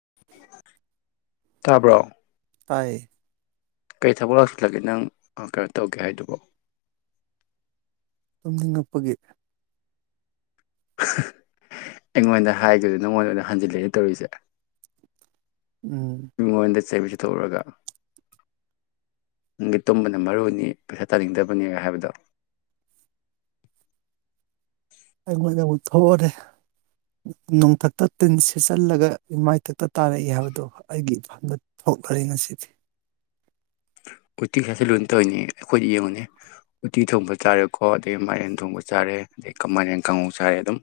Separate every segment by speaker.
Speaker 1: [inaudible] [inaudible]
Speaker 2: ꯇꯥꯕ꯭ꯔꯣ
Speaker 1: ꯇꯥꯏꯌꯦ
Speaker 2: ꯀꯩ ꯊꯕꯛ ꯂꯧꯁꯤꯜꯂꯒꯦ ꯅꯪ ꯑ ꯀꯩꯅꯣ ꯇꯧꯒꯦ ꯍꯥꯏꯗꯨꯕꯣ
Speaker 1: ꯇꯨꯝꯅꯤꯡꯉꯛꯄꯒꯤ
Speaker 2: ꯍꯥ ꯑꯩꯉꯣꯟꯗ ꯍꯥꯏꯗꯣꯏꯗꯣ ꯅꯪꯉꯣꯟꯗ ꯑꯣꯏꯅ ꯍꯟꯖꯤꯜꯂꯛꯑꯦ ꯇꯧꯔꯤꯁꯦ
Speaker 1: ꯎꯝ
Speaker 2: ꯆꯩꯕꯨ ꯆꯩꯊꯣꯛꯎꯔꯒ ꯅꯪꯗꯤ ꯇꯨꯝꯕꯅ ꯃꯔꯨꯅꯤ ꯄꯩꯁꯥ ꯇꯥꯅꯤꯡꯗꯕꯅꯦ ꯍꯥꯏꯕꯗꯣ
Speaker 1: ꯑꯩꯉꯣꯟꯗ ꯑꯃꯨꯛ ꯊꯣꯛꯑꯣꯅꯦ ꯅꯣꯡꯊꯛꯇ ꯇꯤꯟ ꯁꯤꯠꯆꯜꯂꯒ ꯏꯃꯥꯏꯊꯛꯇ ꯇꯥꯔꯛꯏ ꯍꯥꯏꯕꯗꯣ ꯑꯩꯒꯤ ꯍꯟꯗꯛ ꯏꯐꯝꯗ ꯊꯣꯛꯔꯔꯦ ꯉꯁꯤꯗꯤ
Speaker 2: ꯎꯇꯤ ꯁꯥꯁꯤꯂꯨꯏ ꯇꯧꯔꯤꯅꯤ ꯑꯩꯈꯣꯏꯗꯤ ꯌꯦꯡꯉꯨꯅꯦ ꯎꯇꯤ ꯊꯣꯡꯕ ꯆꯥꯔꯦꯀꯣ ꯑꯗꯩ ꯃꯥꯏꯔꯦꯟ ꯊꯣꯡꯕ ꯆꯥꯔꯦ ꯑꯗꯩ ꯀ ꯃꯥꯏꯔꯦꯟ ꯀꯥꯡꯍꯧ ꯆꯥꯔꯦ ꯑꯗꯨꯝ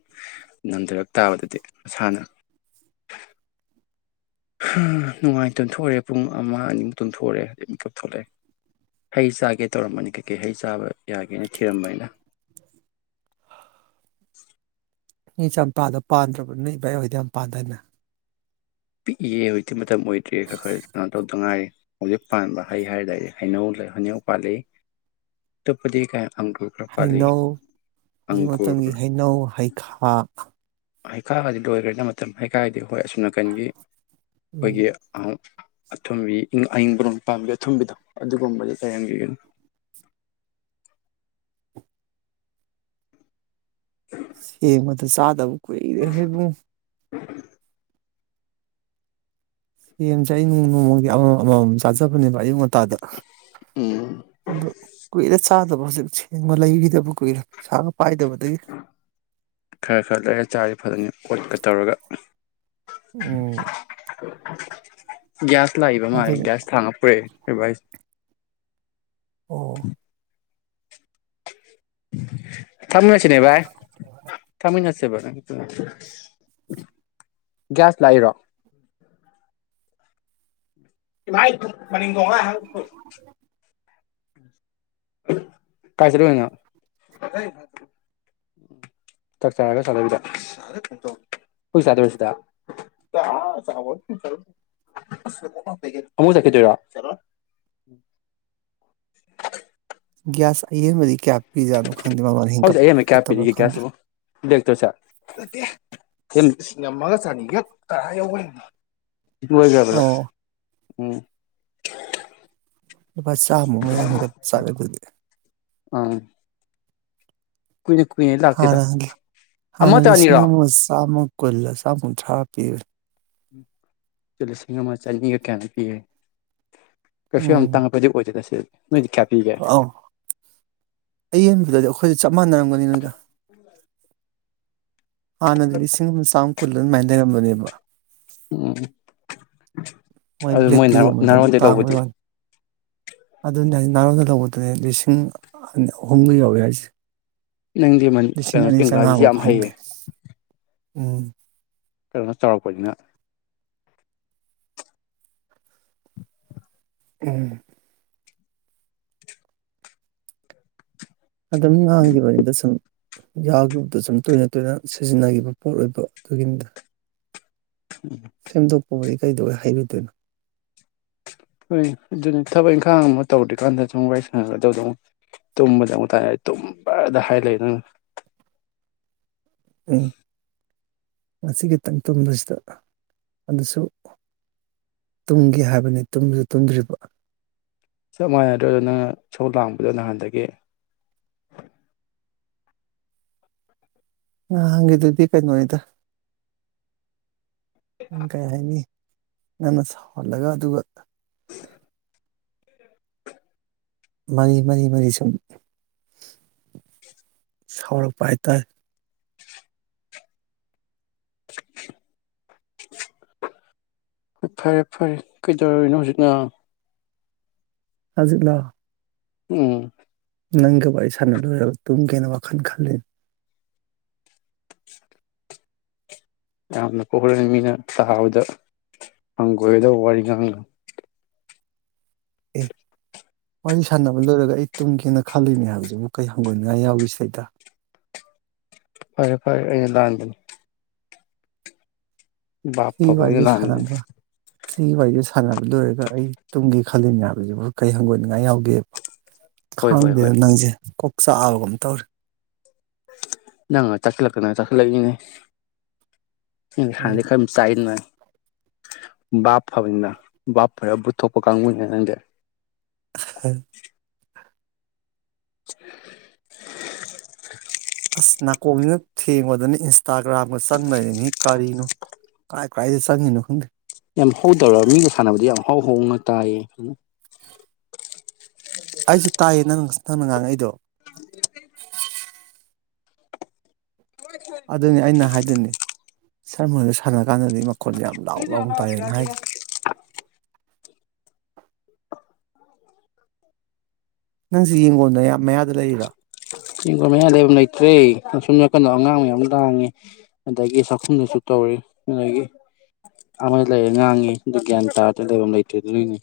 Speaker 2: ꯅꯟꯊꯔꯛ ꯇꯥꯕꯗꯨꯗꯤ ꯃꯁꯥꯅ ꯍꯥ ꯅꯨꯡꯉꯥꯏ ꯇꯨꯝꯊꯣꯛꯎ꯭ꯔꯦ ꯄꯨꯡ ꯑꯃ ꯑꯅꯤꯃꯨꯛ ꯇꯨꯝꯊꯣꯛꯎꯔꯦ ꯗꯩ ꯃꯤꯀꯞ ꯊꯣꯛꯂꯛꯑꯦ ꯍꯩ ꯆꯥꯒꯦ ꯇꯧꯔꯝꯕꯅꯤ ꯀꯩꯀꯩ ꯍꯩ ꯆꯥꯕ ꯌꯥꯒꯦꯅ ꯊꯤꯔꯝꯕꯅꯤꯗ
Speaker 1: ꯅꯣꯏ ꯆꯝꯄꯥꯗ ꯄꯥꯟꯗ꯭ꯔꯕ ꯅꯣꯏ ꯏꯚꯥꯏ ꯍꯣꯏꯗꯤ ꯌꯥꯝ ꯄꯥꯟꯗꯥꯏꯅꯦ
Speaker 2: ꯄꯤꯛꯏꯌꯦ ꯍꯧꯖꯤꯛꯇꯤ ꯃꯠ ꯃꯇꯝ ꯑꯣꯏꯗ꯭ꯔꯦ ꯈꯔ ꯈꯔ ꯀꯩꯅꯣ ꯇꯧꯗꯉꯥꯏꯔꯤ ꯍꯧꯖꯤꯛ ꯄꯥꯟꯕ ꯍꯩ ꯍꯥꯏꯒꯗꯤ ꯍꯩꯅꯧ ꯂꯩ ꯍꯩꯅꯧ ꯄꯥꯜꯂꯤ ꯑꯇꯣꯞꯄꯗꯤ ꯀꯩꯝ
Speaker 1: ꯍꯩꯅꯧ ꯍꯧꯖꯤꯛ
Speaker 2: ꯑꯪꯒꯨꯔ
Speaker 1: ꯃꯇꯝꯒꯤ ꯍꯩꯅꯧ ꯍꯩꯈꯥ
Speaker 2: ꯍꯩꯈꯥꯒꯗꯤ ꯂꯣꯏꯈ꯭ꯔꯦꯗ ꯃꯇꯝ ꯍꯩꯈꯥꯏꯗꯣ ꯍꯣꯏ ꯑꯁꯨꯝ ꯅꯥꯀꯟꯒꯤ
Speaker 1: ꯎꯝ
Speaker 2: ꯑꯩꯈꯣꯏꯒꯤ ꯑꯍ ꯑꯊꯨꯝꯕꯤ ꯏꯪ ꯑꯏꯪꯕꯔꯣꯝ ꯄꯥꯝꯕꯤ ꯑꯊꯨꯝꯕꯤꯗꯣ ꯑꯗꯨꯒꯨꯝꯕꯗꯤ ꯂꯩꯔꯝꯒꯤꯒꯅꯤ
Speaker 1: ꯁꯦꯃꯒꯗꯣ ꯆꯥꯗꯕ ꯀꯨꯏꯔꯦ ꯍꯦ ꯕꯨꯡ
Speaker 2: [inaudible]
Speaker 1: ꯌꯦꯟꯖꯦ ꯑꯩ ꯅꯣꯡꯃ ꯅꯣꯡꯃꯒꯤ ꯑꯃꯃꯝ ꯑꯃꯃꯝ ꯆꯥꯖꯕꯅꯦꯕ ꯑꯌꯨꯛ ꯉꯟꯇꯥꯗ
Speaker 2: ꯎꯝ
Speaker 1: ꯑꯗꯣ ꯀꯨꯏꯔꯦ ꯆꯥ ꯆꯥꯗꯕ ꯍꯧꯖꯤꯛ ꯁꯦꯝꯒ ꯂꯩꯈꯤꯗꯕ ꯀꯨꯏꯔꯦ ꯄꯩꯁꯥꯒ ꯄꯥꯏꯗꯕꯗꯒꯤ
Speaker 2: ꯈꯔ ꯈꯔ ꯂꯩꯔ ꯆꯥꯔ ꯐꯗꯣꯏꯅꯦ ꯑꯣꯠꯀ ꯇꯧꯔꯒ
Speaker 1: ꯎꯝ
Speaker 2: [inaudible] ꯒ꯭ꯌꯥꯁ ꯂꯥꯛꯏꯕ ꯃꯥꯥꯜꯂꯦ
Speaker 1: ꯑꯗꯨꯅꯤ
Speaker 2: ꯒ꯭ꯌꯥꯁ ꯊꯥꯡꯉ ꯄꯨꯔꯛꯑꯦ [unintelligible]
Speaker 1: ꯑꯣꯍꯣ
Speaker 2: [inaudible] [unintelligible] ꯕ ꯒ꯭ꯌꯥꯁ ꯂꯥꯛꯏꯔꯣ [unintelligible] [unintelligible] ꯀꯥꯏ ꯆꯠꯂꯨꯏꯅꯣ ꯅꯪ ꯆꯥꯛ ꯆꯔꯥꯒ ꯆꯗꯕꯤꯗ ꯍꯧꯖꯤꯛ ꯆꯥꯗꯧꯔꯤꯔꯥ ꯁꯤꯗ [unintelligible] ꯑꯃꯨꯛ ꯆꯠꯈꯤꯗꯣꯏꯔꯣ
Speaker 1: ꯒꯤꯌꯥꯁ ꯑꯌꯦꯟ ꯕ ꯁꯦ ꯀꯌꯥ ꯄꯤꯖꯥꯠꯅꯣ ꯈꯪꯗꯦ ꯃꯃꯜ ꯍꯦꯟꯀꯠ
Speaker 2: ꯍꯧꯖꯤꯛ ꯑꯌꯦꯟꯕ ꯀꯌꯥ
Speaker 1: ꯍꯦꯟꯀꯠꯇꯕ꯭ꯔꯥ
Speaker 2: ꯄꯤꯔꯤꯒꯦ ꯒꯤꯌꯥꯁ
Speaker 1: ꯈꯪꯗꯦ
Speaker 2: ꯁꯤꯕꯨ ꯕ꯭ꯂꯦꯛꯇꯔꯣ ꯁꯦ ꯅꯠꯇꯦ ꯁꯤꯡ ꯑꯃ ꯂꯤꯁꯤꯡ ꯑꯃꯒ ꯆꯅꯤ ꯈꯛꯇ ꯍꯥꯢꯍꯧꯕꯅꯤ ꯂꯣꯢꯒ꯭ꯔꯥꯕꯔꯥ
Speaker 1: ꯑꯣ
Speaker 2: ꯎꯝ
Speaker 1: ꯂꯨꯄꯥ ꯆꯥꯝꯃꯨꯛ ꯃꯌꯥ ꯍꯦꯟꯒꯠꯆꯂꯥ ꯑꯗꯨꯗꯤ
Speaker 2: ꯑꯥ
Speaker 1: ꯍꯥꯟꯅ ꯍꯪꯒꯦ ꯍꯥꯟꯅ
Speaker 2: ꯑꯃꯇ
Speaker 1: ꯂꯤꯁꯤꯡ
Speaker 2: ꯑꯅꯤꯔꯣ
Speaker 1: ꯑꯃꯒ ꯆꯥꯝꯃ ꯀꯨꯜꯂ ꯆꯥꯝꯃ ꯀꯨꯟꯊ꯭ꯔꯥ ꯄꯤꯕꯅꯤ
Speaker 2: ꯗꯣ ꯂꯤꯁꯤꯡ ꯑꯃꯥꯒ ꯆꯅꯤꯒ ꯀꯌꯥꯅꯣꯝ ꯄꯤ ꯍꯥꯏ ꯀꯩꯁꯨ ꯌꯥꯝ
Speaker 1: ꯎꯝ
Speaker 2: ꯇꯥꯡꯈꯠꯄꯗꯤ ꯑꯣꯢꯗꯦꯗ ꯁꯤꯗ
Speaker 1: ꯑꯧ ꯑꯌꯦꯡꯕꯗꯗꯤ ꯑꯩꯈꯣꯏꯁꯨ ꯆꯞ ꯃꯥꯟꯅꯔꯝꯒꯅꯤ ꯅꯣꯏꯒ ꯍꯥꯟꯅꯗꯤ ꯂꯤꯁꯤꯡ ꯑꯃ ꯆꯥꯝꯃ ꯀꯨꯜꯂ ꯑꯗꯨ ꯃꯥꯏꯅ ꯂꯩꯔꯝꯕꯅꯦꯕ
Speaker 2: ꯎꯝ ꯑꯗꯨ ꯃꯣꯏ ꯅꯍꯥꯔꯣꯟꯗꯩ ꯂꯧꯕꯗꯤ
Speaker 1: ꯑꯗꯨꯅꯦ ꯑꯩ ꯅꯔꯣꯟꯗ ꯇꯧꯕꯗꯨꯅꯦ ꯂꯤꯁꯤꯡ ꯑ ꯑꯍꯨꯝꯒ ꯌꯧꯔꯦ ꯍꯥꯏꯁꯦ
Speaker 2: ꯅꯪꯗꯤ ꯃꯥꯅꯤ
Speaker 1: ꯂꯤꯁꯤꯡ
Speaker 2: ꯑꯥ
Speaker 1: ꯑꯅꯤ
Speaker 2: ꯏꯪꯒꯔꯥꯖꯤꯖꯦ
Speaker 1: ꯆꯥꯝꯃꯉꯥꯃꯨꯛ
Speaker 2: ꯌꯥꯝ
Speaker 1: ꯐꯪꯗꯦ
Speaker 2: ꯍꯩꯕꯅꯦ
Speaker 1: ꯎꯝ
Speaker 2: ꯀꯩꯅꯣ ꯇꯧꯔꯛꯄꯅꯤꯅ
Speaker 1: ꯎꯝ ꯑꯗꯨꯝ ꯉꯥꯡꯈꯤꯕꯅꯤꯗ ꯁꯨꯝ ꯌꯥ ꯒ꯭ꯔꯨꯞꯇ ꯁꯨꯝ ꯇꯣꯏꯅ ꯇꯣꯏꯅ ꯁꯤꯖꯤꯟꯅꯈꯤꯕ ꯄꯣꯠ ꯑꯣꯏꯕ ꯑꯗꯨꯒꯤꯅꯤꯗ
Speaker 2: ꯎꯝ
Speaker 1: ꯁꯦꯝꯗꯣꯛꯄꯕꯨꯗꯤ ꯀꯩꯗꯧꯕꯩ ꯍꯩꯔꯣꯏꯗꯣꯏꯅꯣ
Speaker 2: ꯍꯣꯏ ꯑꯗꯨꯅꯤ ꯊꯕꯛ ꯏꯪꯈꯥꯡ ꯑꯃ ꯇꯧꯗ꯭ꯔꯤꯀꯥꯟꯗ ꯁꯨꯝ ꯋꯥꯔꯤ ꯁꯥꯟꯅꯒꯗꯧꯗꯣ ꯑꯃꯨꯛ ꯇꯨꯝꯕꯗ ꯑꯃꯨꯛ ꯇꯥꯢ ꯇꯨꯝꯕꯗ ꯍꯥꯏ ꯂꯩ ꯅꯪꯅ
Speaker 1: ꯎꯝ ꯉꯁꯤ ꯈꯤꯇꯪ ꯇꯨꯝꯕꯁꯤꯗ ꯑꯗꯨꯁꯨ ꯇꯨꯝꯒꯦ ꯍꯥꯏꯕꯅꯤ ꯇꯨꯝꯁꯨ ꯇꯨꯝꯗ꯭ꯔꯤꯕ
Speaker 2: ꯆꯞ ꯃꯥꯟꯅꯗ꯭ꯔ ꯑꯗꯣ ꯅꯪꯅ ꯏꯁꯧ ꯂꯥꯡꯕꯗꯣ ꯅꯍꯥꯟꯗꯒꯤ
Speaker 1: ꯉꯍꯥꯟꯒꯤꯗꯨꯗꯤ ꯀꯩꯅꯣꯅꯤꯗ ꯑꯪ ꯀꯩ ꯍꯥꯏꯅꯤ ꯅꯪꯅ ꯁꯥꯎꯍꯜꯂꯒ ꯑꯗꯨꯒ ꯃꯔꯤ ꯃꯔꯤ ꯃꯔꯤ ꯁꯨꯝ ꯁꯥꯎꯔꯛꯄ ꯍꯥꯏꯇꯥꯔꯦ
Speaker 2: ꯍꯣꯏ ꯐꯔꯦ ꯐꯔꯦ ꯀꯩꯗꯧꯔꯤꯅꯣ ꯍꯧꯖꯤꯛꯅ
Speaker 1: ꯍꯧꯖꯤꯛ ꯂꯣ
Speaker 2: ꯎꯝ
Speaker 1: ꯅꯪꯒ ꯋꯥꯔꯤ ꯁꯥꯟꯅꯗꯕ ꯌꯥꯕ ꯇꯨꯝꯒꯦꯅ ꯋꯥꯈꯜ ꯈꯜꯂꯤ
Speaker 2: ꯌꯥꯝꯅ ꯀꯣ ꯍꯣꯔꯦꯟ ꯃꯤꯅ ꯇꯥꯕꯗ ꯍꯪꯒꯣꯏꯒꯗꯕ ꯋꯥꯔꯤ ꯉꯥꯡꯅꯨ
Speaker 1: ꯑꯦ ꯋꯥꯔꯤ ꯁꯥꯟꯅꯕ ꯂꯣꯏꯔꯒ ꯑꯩ ꯇꯨꯝꯒꯦꯅ ꯈꯜꯂꯤꯅꯦ ꯍꯥꯏꯕꯁꯤꯕꯨ ꯀꯩ ꯍꯪꯒꯣꯏꯅꯤꯡꯉꯥꯏ ꯌꯥꯎꯒꯦ ꯁꯤꯗꯩꯗ
Speaker 2: ꯐꯔꯦ ꯐꯔꯦ ꯑꯩꯅ ꯂꯥꯟꯕꯅꯤ ꯚꯥꯞ
Speaker 1: ꯁꯤꯒꯤ
Speaker 2: ꯐꯕ ꯑꯩꯅ
Speaker 1: ꯋꯥꯔꯤꯁꯦ
Speaker 2: ꯂꯥꯟꯕꯅꯤ
Speaker 1: ꯁꯥꯟꯅꯕ ꯁꯤꯒꯤ ꯋꯥꯔꯤꯁꯦ ꯁꯥꯟꯅꯕ ꯂꯣꯏꯔꯒ ꯑꯩ ꯇꯨꯡꯒꯤ ꯈꯜꯂꯤꯅꯤ ꯍꯥꯏꯕꯁꯤꯕꯨ ꯀꯔꯤ ꯍꯪꯒꯣꯏꯅꯤꯡꯉꯥꯏ ꯌꯥꯎꯒꯦꯕ
Speaker 2: ꯍꯣꯏ ꯍꯣꯏ
Speaker 1: ꯈꯥꯡꯗꯦꯗ
Speaker 2: ꯍꯣꯏ
Speaker 1: ꯅꯪꯁꯦ ꯀꯣꯛ ꯆꯥꯍꯕꯒꯨꯝ ꯇꯧꯔꯦ
Speaker 2: ꯅꯪꯅ ꯆꯠꯈꯔꯥꯀꯥꯅꯥ ꯆꯈꯠꯂꯏꯅꯤꯅꯦ ꯑꯩ
Speaker 1: ꯎꯝ
Speaker 2: ꯍꯥꯟꯅꯗꯩꯩ ꯈꯔꯃꯨ ꯆꯥꯏꯌꯦꯅ ꯚꯥꯞ ꯐꯕꯅꯤꯅ ꯚꯥꯞ ꯐꯔꯕꯨꯊꯣꯛꯄ ꯀꯥꯡꯕꯨꯅꯦ ꯅꯪꯗꯤ
Speaker 1: ꯑ ꯍ
Speaker 2: [inaudible]
Speaker 1: ꯑꯁ ꯅꯥꯀꯣꯡꯁꯤꯅ ꯊꯦꯡꯕꯗꯅ ꯏꯟꯁꯇꯥꯒ꯭ꯔꯥꯝꯒ ꯆꯪꯅꯩꯔꯅꯤ ꯀꯔꯤꯅꯣ ꯀꯥꯏ ꯀꯥꯢꯗ ꯆꯪꯉꯤꯅꯣ ꯈꯪꯗꯦ
Speaker 2: ꯌꯥꯝ ꯍꯧꯗꯧꯔ ꯃꯤꯒ ꯁꯥꯟꯅꯕꯗꯤ ꯌꯥꯝ ꯍꯧ ꯍꯧꯅ ꯇꯥꯏꯌꯦ
Speaker 1: ꯑꯩꯁꯨ ꯇꯥꯏꯌꯦ ꯅꯪ ꯅꯪꯅ ꯉꯥꯡꯉꯛꯏꯗꯣ ꯑꯗꯨꯅꯤ ꯑꯩꯅ ꯍꯥꯏꯗꯨꯅꯤ ꯁꯔ ꯃꯗ ꯁꯥꯟꯅ ꯀꯥꯟꯗꯗꯤ ꯃꯈꯣꯟ ꯌꯥꯝ ꯂꯥꯎꯌꯦ ꯂꯥꯎꯅ ꯇꯥꯏꯌꯦꯅ ꯍꯥꯏꯗꯣ
Speaker 2: ꯑꯥ
Speaker 1: ꯅꯪꯁꯨ ꯌꯦꯡꯒꯣꯗ ꯌꯥꯝ ꯃꯌꯥꯗ ꯂꯩꯔꯤꯗꯣ
Speaker 2: ꯐꯔꯦ ꯑꯁꯨꯝ ꯅꯥꯀꯟꯗ ꯑꯉꯥꯡ ꯃꯌꯥꯝ ꯂꯥꯡꯉꯤ ꯑꯗꯒꯤ ꯆꯥꯛꯈꯨꯝꯗꯨꯁꯨ ꯇꯧꯔꯤ ꯑꯗꯒꯤ ꯑꯃꯗ ꯂꯩꯔꯦ ꯉꯥꯡꯉꯤ ꯑꯗꯨ ꯒ꯭ꯌꯥꯟ ꯇꯥꯔꯗꯔꯦ ꯂꯩꯐꯝ ꯂꯩꯇ꯭ꯔꯦ ꯑꯗꯨꯒꯤꯅꯦ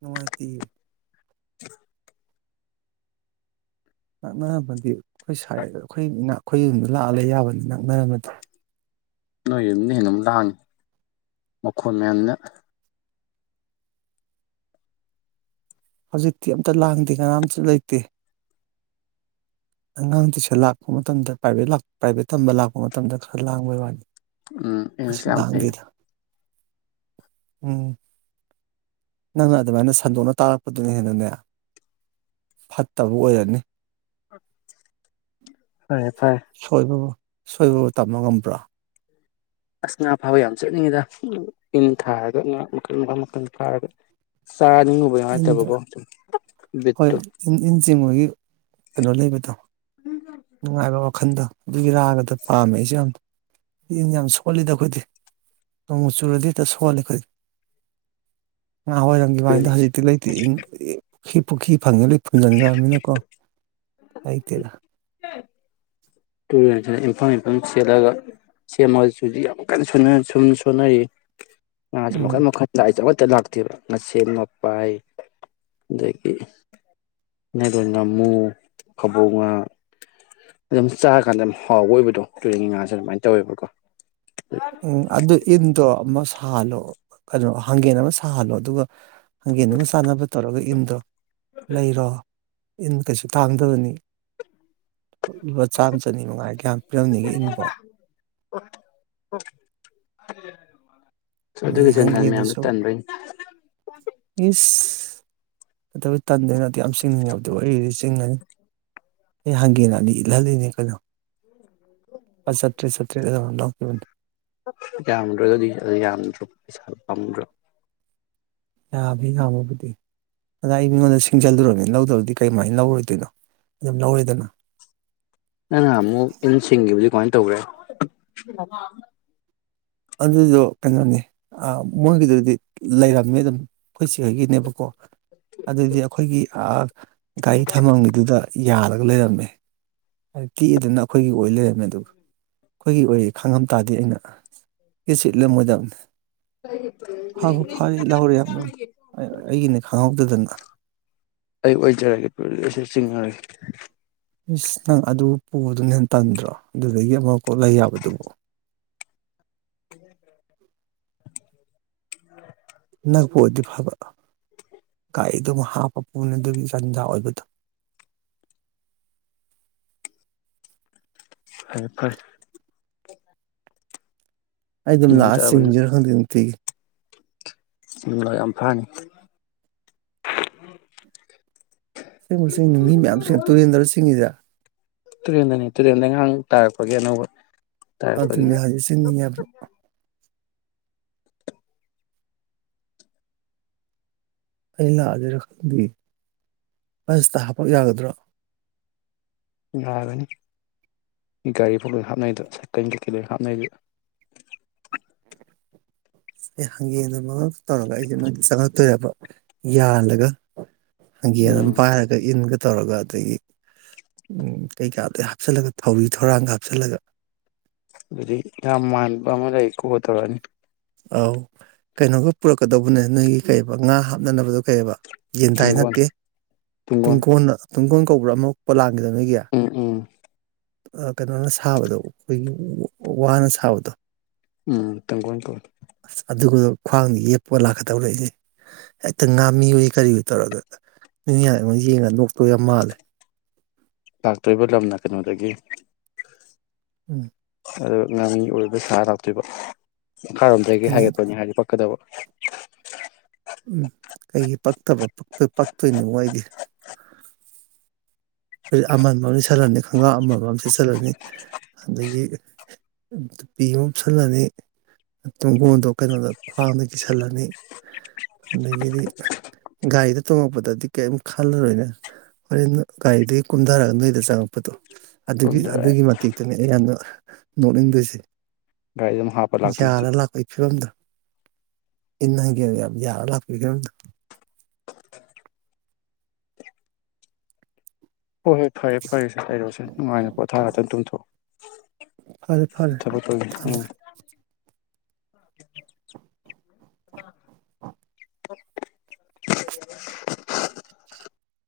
Speaker 1: ꯅꯨꯉꯥꯏꯇꯤꯌꯦ
Speaker 2: [inaudible]
Speaker 1: ꯅꯛꯅꯔꯝꯃꯗꯤ ꯑꯩꯈꯣꯏ ꯁꯥꯢꯗ ꯑꯩꯈꯣꯏ ꯏꯅꯥꯛ ꯑꯩꯈꯣꯏ ꯌꯨꯝꯗ ꯂꯥꯛꯑꯒ ꯂꯩꯕ ꯌꯥꯕꯅꯤ ꯅꯛꯅꯔꯝꯃꯗꯤ
Speaker 2: ꯅꯣꯏ ꯌꯨꯝꯅ ꯍꯦꯜꯅ ꯂꯥꯡꯉꯤ ꯃꯈꯣꯟ ꯃꯌꯥꯝꯅ
Speaker 1: ꯍꯧꯖꯤꯛꯇꯤ ꯑꯝꯇ ꯂꯥꯡꯗꯦ ꯀꯅꯥꯝꯁꯨ ꯂꯩꯇꯦ ꯑꯉꯥꯡ ꯇꯌꯨꯁꯟ ꯂꯥꯛꯄ ꯃꯇꯝꯗ ꯄ꯭ꯔꯥꯏꯚꯦꯠ ꯂꯥꯛ ꯄ꯭ꯔꯥꯏꯚꯦꯠ ꯇꯝꯕ ꯂꯥꯛꯄ ꯃꯇꯝꯗ ꯈꯔ ꯂꯥꯡꯕꯩ ꯋꯥꯅꯤ
Speaker 2: ꯎꯝ ꯏꯪꯂꯤꯁ
Speaker 1: ꯀꯩꯁꯨ
Speaker 2: ꯌꯥꯝ ꯍꯩꯌꯦ
Speaker 1: ꯂꯥꯡꯗꯦꯗ ꯎꯝ ꯅꯪꯅ ꯑꯗꯨꯃꯥꯏꯅ ꯁꯟꯗꯣꯛꯅ ꯇꯥ ꯗꯨꯅ ꯍꯦꯟꯅꯅꯦ ꯐꯠꯇꯕ ꯑꯣꯏꯔꯅꯤ [inaudible]
Speaker 2: ꯐꯔꯦ ꯐꯔꯦ
Speaker 1: ꯁꯣꯏꯕꯕꯨ ꯁꯣꯏꯕꯕꯨ ꯇꯝꯕ ꯉꯝꯕ꯭ꯔꯣ
Speaker 2: ꯑꯁ ꯉꯥ ꯐꯥꯕ ꯌꯥꯝ ꯆꯠꯅꯤꯡꯉꯤꯗ ꯏꯟ ꯊꯥꯔꯒ ꯉꯥ ꯃꯈꯜ ꯃꯈꯥ ꯃꯈꯜ ꯐꯥꯔꯒ ꯆꯥꯔꯗꯤ ꯅꯧꯕ ꯌꯥꯎꯔ ꯅꯨꯡꯉꯥꯢꯇꯕ
Speaker 1: ꯏꯟꯗ
Speaker 2: ꯀꯣ
Speaker 1: ꯍꯣꯏ ꯏꯟ ꯏꯟ ꯖꯤꯝꯍꯣꯏꯒꯤ ꯀꯩꯅꯣ ꯂꯩꯕꯗꯣ ꯅꯨꯡꯉꯥꯏꯕ ꯋꯥꯈꯜꯗꯣ ꯑꯗꯨꯒꯤ ꯔꯥꯒꯗ ꯄꯥꯝꯃꯦ ꯑꯩꯁꯨ ꯌꯥꯝ ꯏꯟ ꯌꯥꯝ ꯁꯣꯜꯂꯤꯗ ꯑꯩꯈꯣꯏꯗꯤ ꯅꯣꯡꯕꯨ ꯆꯨꯔꯗꯤ ꯍꯦꯛꯇ ꯁꯣꯜꯂꯤ ꯑꯩꯈꯣꯏꯗꯤ ꯅꯋꯥꯢꯔꯝꯒꯤ ꯂꯥꯢꯟꯗ ꯍꯥꯖꯤꯛꯇꯤ ꯂꯩꯇꯤꯌꯦ ꯏ ꯑ ꯍꯦꯛ ꯄꯨꯈꯤ ꯐꯪꯉꯦ ꯐꯨꯖꯟꯈ꯭ꯔꯑꯕꯃꯤꯅꯀꯣ ꯂꯩꯥꯇꯦꯗ
Speaker 2: ꯇꯨꯔꯦꯟꯁꯤꯗ ꯏꯝꯐꯝ ꯏꯝꯐꯝꯜ ꯁꯦꯠꯂꯒ ꯁꯦꯝꯃꯒꯁꯨ ꯌꯥꯝ ꯀꯟꯅ ꯁꯨꯝ ꯁꯣꯅꯔꯤ ꯑ ꯃ
Speaker 1: ꯎꯝ
Speaker 2: ꯃꯈ ꯈ ꯆ [unintelligible] ꯍꯦꯛꯇ ꯂꯥꯛꯇꯦꯕ ꯉꯁꯦꯞ ꯉꯄꯥꯏ ꯑꯗꯒꯤ ꯅꯩꯅꯣꯟ ꯉꯥꯃꯨ ꯒꯕꯧ ꯉꯥ ꯑꯗꯨꯝ ꯆꯥꯔ ꯀꯥꯟꯗ ꯍꯥꯎꯕ ꯑꯣꯏꯕꯗꯣ ꯇꯨꯔꯦꯟꯒꯤ ꯉꯥꯁꯦ ꯑꯗꯨꯃꯥꯏꯅ ꯇꯧꯋꯦꯕꯀꯣ
Speaker 1: ꯎꯝ ꯑꯗꯨ ꯏ ꯗꯣ ꯁꯥꯍꯜꯂꯣ ꯑꯗꯣ ꯍꯥꯡꯒꯦꯟ ꯑꯃ ꯁꯥꯍꯜꯂꯣ ꯑꯗꯨꯒ ꯍꯪꯒꯦꯟꯗꯨꯒ ꯆꯥꯟꯅꯕ ꯇꯧꯔꯒ ꯏꯟꯗꯣ ꯂꯩꯔꯣ ꯏꯟ ꯀꯩꯁꯨ ꯇꯥꯡꯗꯕꯅꯤ ꯂꯨꯄꯥ ꯆꯥꯝꯃ ꯆꯅꯤ ꯃꯉꯥ ꯀꯌꯥ ꯄꯤꯔꯝꯅꯤꯒꯦ ꯏꯟꯕꯣ
Speaker 2: ꯑꯣ ꯑꯣ
Speaker 1: ꯑꯗꯩ ꯍꯪꯒꯦꯗꯨꯁꯨ ꯏꯁ ꯀꯩꯗꯧ ꯇꯟꯗꯣꯏꯅꯣ ꯑꯗꯨꯛ ꯌꯥꯝ ꯆꯤꯡꯅꯤꯡꯉꯕꯗꯨꯕꯣ ꯑꯩ ꯑꯣꯏꯗꯤ ꯆꯤꯡꯉꯅꯤ ꯑꯩ ꯍꯪꯒꯦꯟ ꯑꯅꯤ ꯏꯠꯍꯟꯂꯤꯅꯦ ꯀꯩꯅꯣ ꯆꯠꯇ꯭ꯔꯦꯠ ꯆꯠꯇ꯭ꯔꯦꯠ ꯑꯗ ꯂꯧꯈꯤꯕꯅꯦ
Speaker 2: ꯌꯥꯝꯗ꯭ꯔꯣ ꯑꯗꯨꯗꯤ ꯌꯥꯝꯗ꯭ꯔꯣ ꯄꯩꯁꯥ ꯄꯥꯝꯃꯨꯗ꯭ꯔꯣ
Speaker 1: ꯌꯥꯕ ꯌꯥꯝꯕꯕꯨꯗꯤ ꯑꯗ ꯑꯩ ꯃꯤꯉꯣꯟꯗ ꯁꯤꯡꯖꯜꯂꯨꯔꯕꯅꯤꯅ ꯂꯧꯗꯕꯗꯤ ꯀꯩꯃꯥꯏꯅ ꯂꯧꯔꯣꯏꯗꯣꯏꯅꯣ ꯑꯗꯨꯝ ꯂꯧꯔꯦꯗꯅ
Speaker 2: ꯇꯧꯔꯦ
Speaker 1: ꯑꯗꯨꯗꯣ ꯀꯩꯅꯣꯅꯤ ꯑꯥ ꯃꯣꯏꯒꯤꯗꯨꯗꯤ ꯂꯩꯔꯝꯃꯦ ꯑꯗꯨꯝ ꯑꯩꯈꯣꯏ ꯆꯦ ꯍꯣꯏꯒꯤꯅꯦꯕꯀꯣ ꯑꯗꯨꯗꯤ ꯑꯩꯈꯣꯏꯒꯤ ꯑꯥ ꯒꯥꯔꯤ ꯊꯝꯃꯝꯃꯤꯗꯨꯗ ꯌꯥꯔꯒ ꯂꯩꯔꯝꯃꯦ ꯇꯦꯛꯏꯗꯨꯅ ꯑꯩꯈꯣꯏꯒꯤ ꯑꯣꯏ ꯂꯩꯔꯝꯃꯦ ꯑꯗꯨ ꯑꯩꯈꯣꯏꯒꯤ ꯑꯣꯏ ꯈꯥꯡꯉꯝ ꯇꯥꯔꯗꯤ ꯑꯩꯅ ꯏꯁꯤꯠꯂꯝꯃꯣꯏꯗꯕꯅꯤ
Speaker 2: [unintelligible] ꯑꯩ
Speaker 1: ꯌꯥꯝꯅ ꯑꯩꯒꯤꯅꯦ ꯈꯪꯍꯧꯗꯗꯅ
Speaker 2: ꯑꯣꯏꯖꯔꯒꯦ ꯑꯩ ꯆꯤꯡꯅꯔꯒꯦ
Speaker 1: ꯏꯁꯁ ꯅꯪ ꯑꯗꯨ ꯄꯨꯕꯗꯨꯅ ꯍꯦꯟ ꯇꯟꯗ꯭ꯔꯣ ꯑꯗꯨꯗꯒꯤ ꯑꯃ ꯀꯣꯛ ꯂꯩ ꯌꯥꯕꯗꯨꯕꯨ
Speaker 2: ꯎ [inaudible]
Speaker 1: ꯅꯛꯄ ꯑꯣꯏꯗꯤ ꯐꯕ ꯒꯥꯔꯤꯗꯨ ꯑꯃꯛ ꯍꯥꯞꯄ ꯄꯨꯅꯦ ꯑꯗꯨꯒꯤ ꯆꯟꯖꯥ ꯑꯣꯏꯕꯗꯣ
Speaker 2: ꯐꯔꯦ ꯐꯔꯦ
Speaker 1: ꯑꯩ ꯑꯗꯨꯝ
Speaker 2: ꯅꯣꯡ
Speaker 1: ꯂꯥꯛꯑꯒ
Speaker 2: ꯇꯥꯕꯅꯤꯅ
Speaker 1: ꯆꯤꯡꯖꯤꯔ ꯈꯪꯗꯦ ꯅꯨꯡꯇꯤꯒꯤ
Speaker 2: ꯎ ꯌꯥꯝ ꯐꯅꯤ
Speaker 1: ꯑꯁꯦꯡꯕ ꯆꯤꯡꯅꯤꯡꯏ ꯃꯤ ꯃꯌꯥꯝꯁꯦ ꯇꯨꯔꯦꯟꯗꯥꯔ ꯆꯤꯡꯉꯤꯁꯦ
Speaker 2: ꯇꯨꯔꯦꯟꯗꯅꯤ ꯇꯨꯔꯦꯟ ꯂꯩꯉꯥꯡ ꯇꯥꯔꯛꯄꯒꯤ ꯑꯅꯧꯕ ꯇꯥꯔꯛꯄꯒꯤ
Speaker 1: ꯑꯗꯨꯅꯦ ꯍꯥꯏꯁꯦ ꯆꯤꯡꯅꯤꯡꯉꯦ ꯍꯥꯏꯕ ꯑꯩ ꯂꯥꯛꯑꯖꯤꯔ ꯈꯪꯗꯤꯌꯦ ꯕꯁꯇ ꯍꯥꯞꯄꯛ ꯌꯥꯒꯗ꯭ꯔꯥ
Speaker 2: ꯌꯥꯒꯅꯤ ꯒꯥꯔꯤ ꯐꯥꯎ ꯂꯣꯏ ꯍꯥꯞꯅꯩꯗ ꯁꯥꯏꯀꯜ ꯀꯀꯩ ꯂꯣꯏ ꯍꯥꯞꯅꯩꯗ
Speaker 1: ꯑꯦ ꯍꯪꯒꯦꯅ ꯑꯃꯒ ꯇꯧꯔꯒ ꯑꯩꯁꯦ ꯅꯣꯏ ꯆꯪꯉꯛꯇꯔꯦꯕ ꯌꯥꯜꯂꯒ ꯍꯪꯒꯦꯟ ꯑꯝ
Speaker 2: ꯎꯝ
Speaker 1: ꯄꯥꯏꯔꯒ ꯏꯟꯒ ꯇꯧꯔꯒ ꯑꯗꯒꯤ ꯀꯩꯀꯥꯗꯩ ꯍꯥꯞꯆꯤꯜꯂꯒ ꯊꯧꯔꯤ ꯊꯧꯔꯥꯡꯒ ꯍꯥꯞꯆꯜꯂꯒ
Speaker 2: ꯑꯗꯨꯗꯒꯤ ꯌꯥꯝ ꯃꯥꯟꯕ ꯑꯃ ꯂꯩꯀꯣ ꯇꯧꯔꯛꯑꯅꯤ
Speaker 1: ꯑꯧ ꯀꯩꯅꯣꯒ ꯄꯨꯔꯛꯀꯗꯧꯕꯅꯦ ꯅꯣꯏꯒꯤ ꯀꯩꯑꯦꯕ ꯉꯥ ꯍꯥꯞꯅꯅꯕꯗꯣ ꯀꯩꯕ ꯌꯦꯟꯗꯥꯏ
Speaker 2: ꯇꯨꯡꯒꯣꯟ
Speaker 1: ꯅꯠꯇꯦ ꯇꯨꯡ
Speaker 2: ꯇꯨꯡꯒꯣꯟ
Speaker 1: ꯀꯣꯟꯅ ꯇꯨꯡꯒꯣꯟ ꯀꯧꯕ꯭ꯔ ꯑꯃ ꯄꯣꯂꯥꯡ [unintelligible]
Speaker 2: ꯎꯝ ꯎꯝ
Speaker 1: ꯑꯥ ꯀꯩꯅꯣꯅ ꯁꯥꯕꯗꯣ ꯑꯩꯈꯣꯏꯒꯤ ꯋ ꯋꯥꯅ ꯁꯥꯕꯗꯣ
Speaker 2: ꯎꯝ ꯇꯪꯒꯣꯟ ꯀꯧ
Speaker 1: ꯑꯗꯨꯒ ꯈ꯭ꯋꯥꯡꯗ ꯌꯦꯞꯄ ꯂꯥꯛꯀꯗꯧꯔꯛꯏꯍꯦ ꯍꯦꯛꯇ ꯉꯥꯝꯃꯤꯑꯣꯢ ꯀꯔꯤꯑꯣꯢ ꯇꯧꯔꯒ ꯃꯤꯅꯒ ꯑꯩꯉꯣꯟ ꯌꯦꯡꯉꯒ ꯅꯣꯛꯄ ꯌꯥꯝ ꯃꯥꯜꯂꯦ
Speaker 2: ꯂꯥꯛꯇꯣꯔꯤꯕ ꯂꯝꯅ ꯀꯩꯅꯣꯗꯒꯤ
Speaker 1: ꯎꯝ
Speaker 2: ꯑꯗꯨꯒ ꯉꯥꯃꯤ ꯑꯣꯏꯕ ꯁꯥꯔ ꯂꯥꯛꯇꯣꯏꯕ ꯃꯈꯥꯔꯣꯝꯗꯒꯤ
Speaker 1: ꯎꯝ
Speaker 2: ꯍꯥꯏꯒꯠꯄꯅꯤ ꯍꯥꯏꯗꯤ ꯄꯛꯀꯗꯕ
Speaker 1: ꯎꯝ ꯀꯩꯒꯤ ꯄꯛꯇꯕ ꯄꯛꯇꯣꯏ ꯄꯛꯇꯣꯏꯅꯤꯑꯣ ꯑꯩꯗꯤ ꯔꯤꯠ ꯑꯃꯟꯕ ꯑꯃ ꯂꯤꯠꯁꯜꯂꯅꯤ ꯈꯡꯒ꯭ꯔꯥꯎ ꯑꯃꯟꯕ ꯑꯃ ꯁꯦꯠꯆꯜꯂꯅꯤ ꯑꯗꯒꯤ ꯇꯨꯄꯤ ꯑꯃ ꯎꯞꯁꯜꯂꯅꯤ ꯇꯨꯡꯒꯣꯟꯗꯣ ꯀꯩꯅꯣꯗ ꯈ꯭ꯋꯥꯡꯗ ꯀꯤꯁꯜꯂꯅꯤ ꯑꯗꯒꯤꯗꯤ ꯒꯥꯔꯤꯗ ꯇꯣꯡꯉꯛꯄꯗꯗꯤ ꯀꯩꯝ ꯈꯜꯂꯔꯣꯏꯅꯦ ꯍꯣꯔꯦꯟ ꯒꯥꯔꯤꯗꯒꯤ ꯀꯨꯝꯊꯔꯒ ꯅꯣꯏꯗ ꯆꯪꯉꯛꯄꯗꯣ ꯑꯗꯨꯒꯤ
Speaker 2: ꯑꯗꯨꯗ
Speaker 1: ꯑꯗꯨꯒꯤ ꯃꯇꯦꯛꯇꯨꯅꯤ ꯑꯩ ꯌꯥꯝꯅ ꯅꯣꯛꯅꯤꯡꯗꯣꯏꯁꯦ
Speaker 2: ꯒꯥꯔꯤ ꯑꯗꯨꯝ ꯍꯥꯞꯄ ꯂꯥꯛꯇꯣꯏꯗꯤ
Speaker 1: ꯌꯥꯛꯂ ꯂꯥꯛꯄꯩ ꯐꯤꯕꯝꯗ ꯏꯟꯅ ꯒꯦꯜ ꯌꯥꯝ ꯌꯥꯜꯂ ꯂꯥꯛꯄꯩ ꯐꯤꯔꯝꯗꯣ
Speaker 2: ꯍꯣꯏ ꯍꯣꯏ ꯐꯔꯦ ꯐꯔꯦ ꯁꯦ ꯂꯩꯔꯣꯁꯦ ꯅꯨꯡꯉꯥꯏꯅ ꯄꯣꯊꯥ ꯉꯥꯛꯇ ꯇꯨꯝꯊꯣꯛꯑꯣ
Speaker 1: ꯐꯔꯦ ꯐꯔꯦ
Speaker 2: ꯊꯕꯛ ꯇꯧꯒꯦ ꯎꯝ
Speaker 1: ꯊꯝꯃꯦ
Speaker 2: [inaudible] ꯑꯥ [inaudible]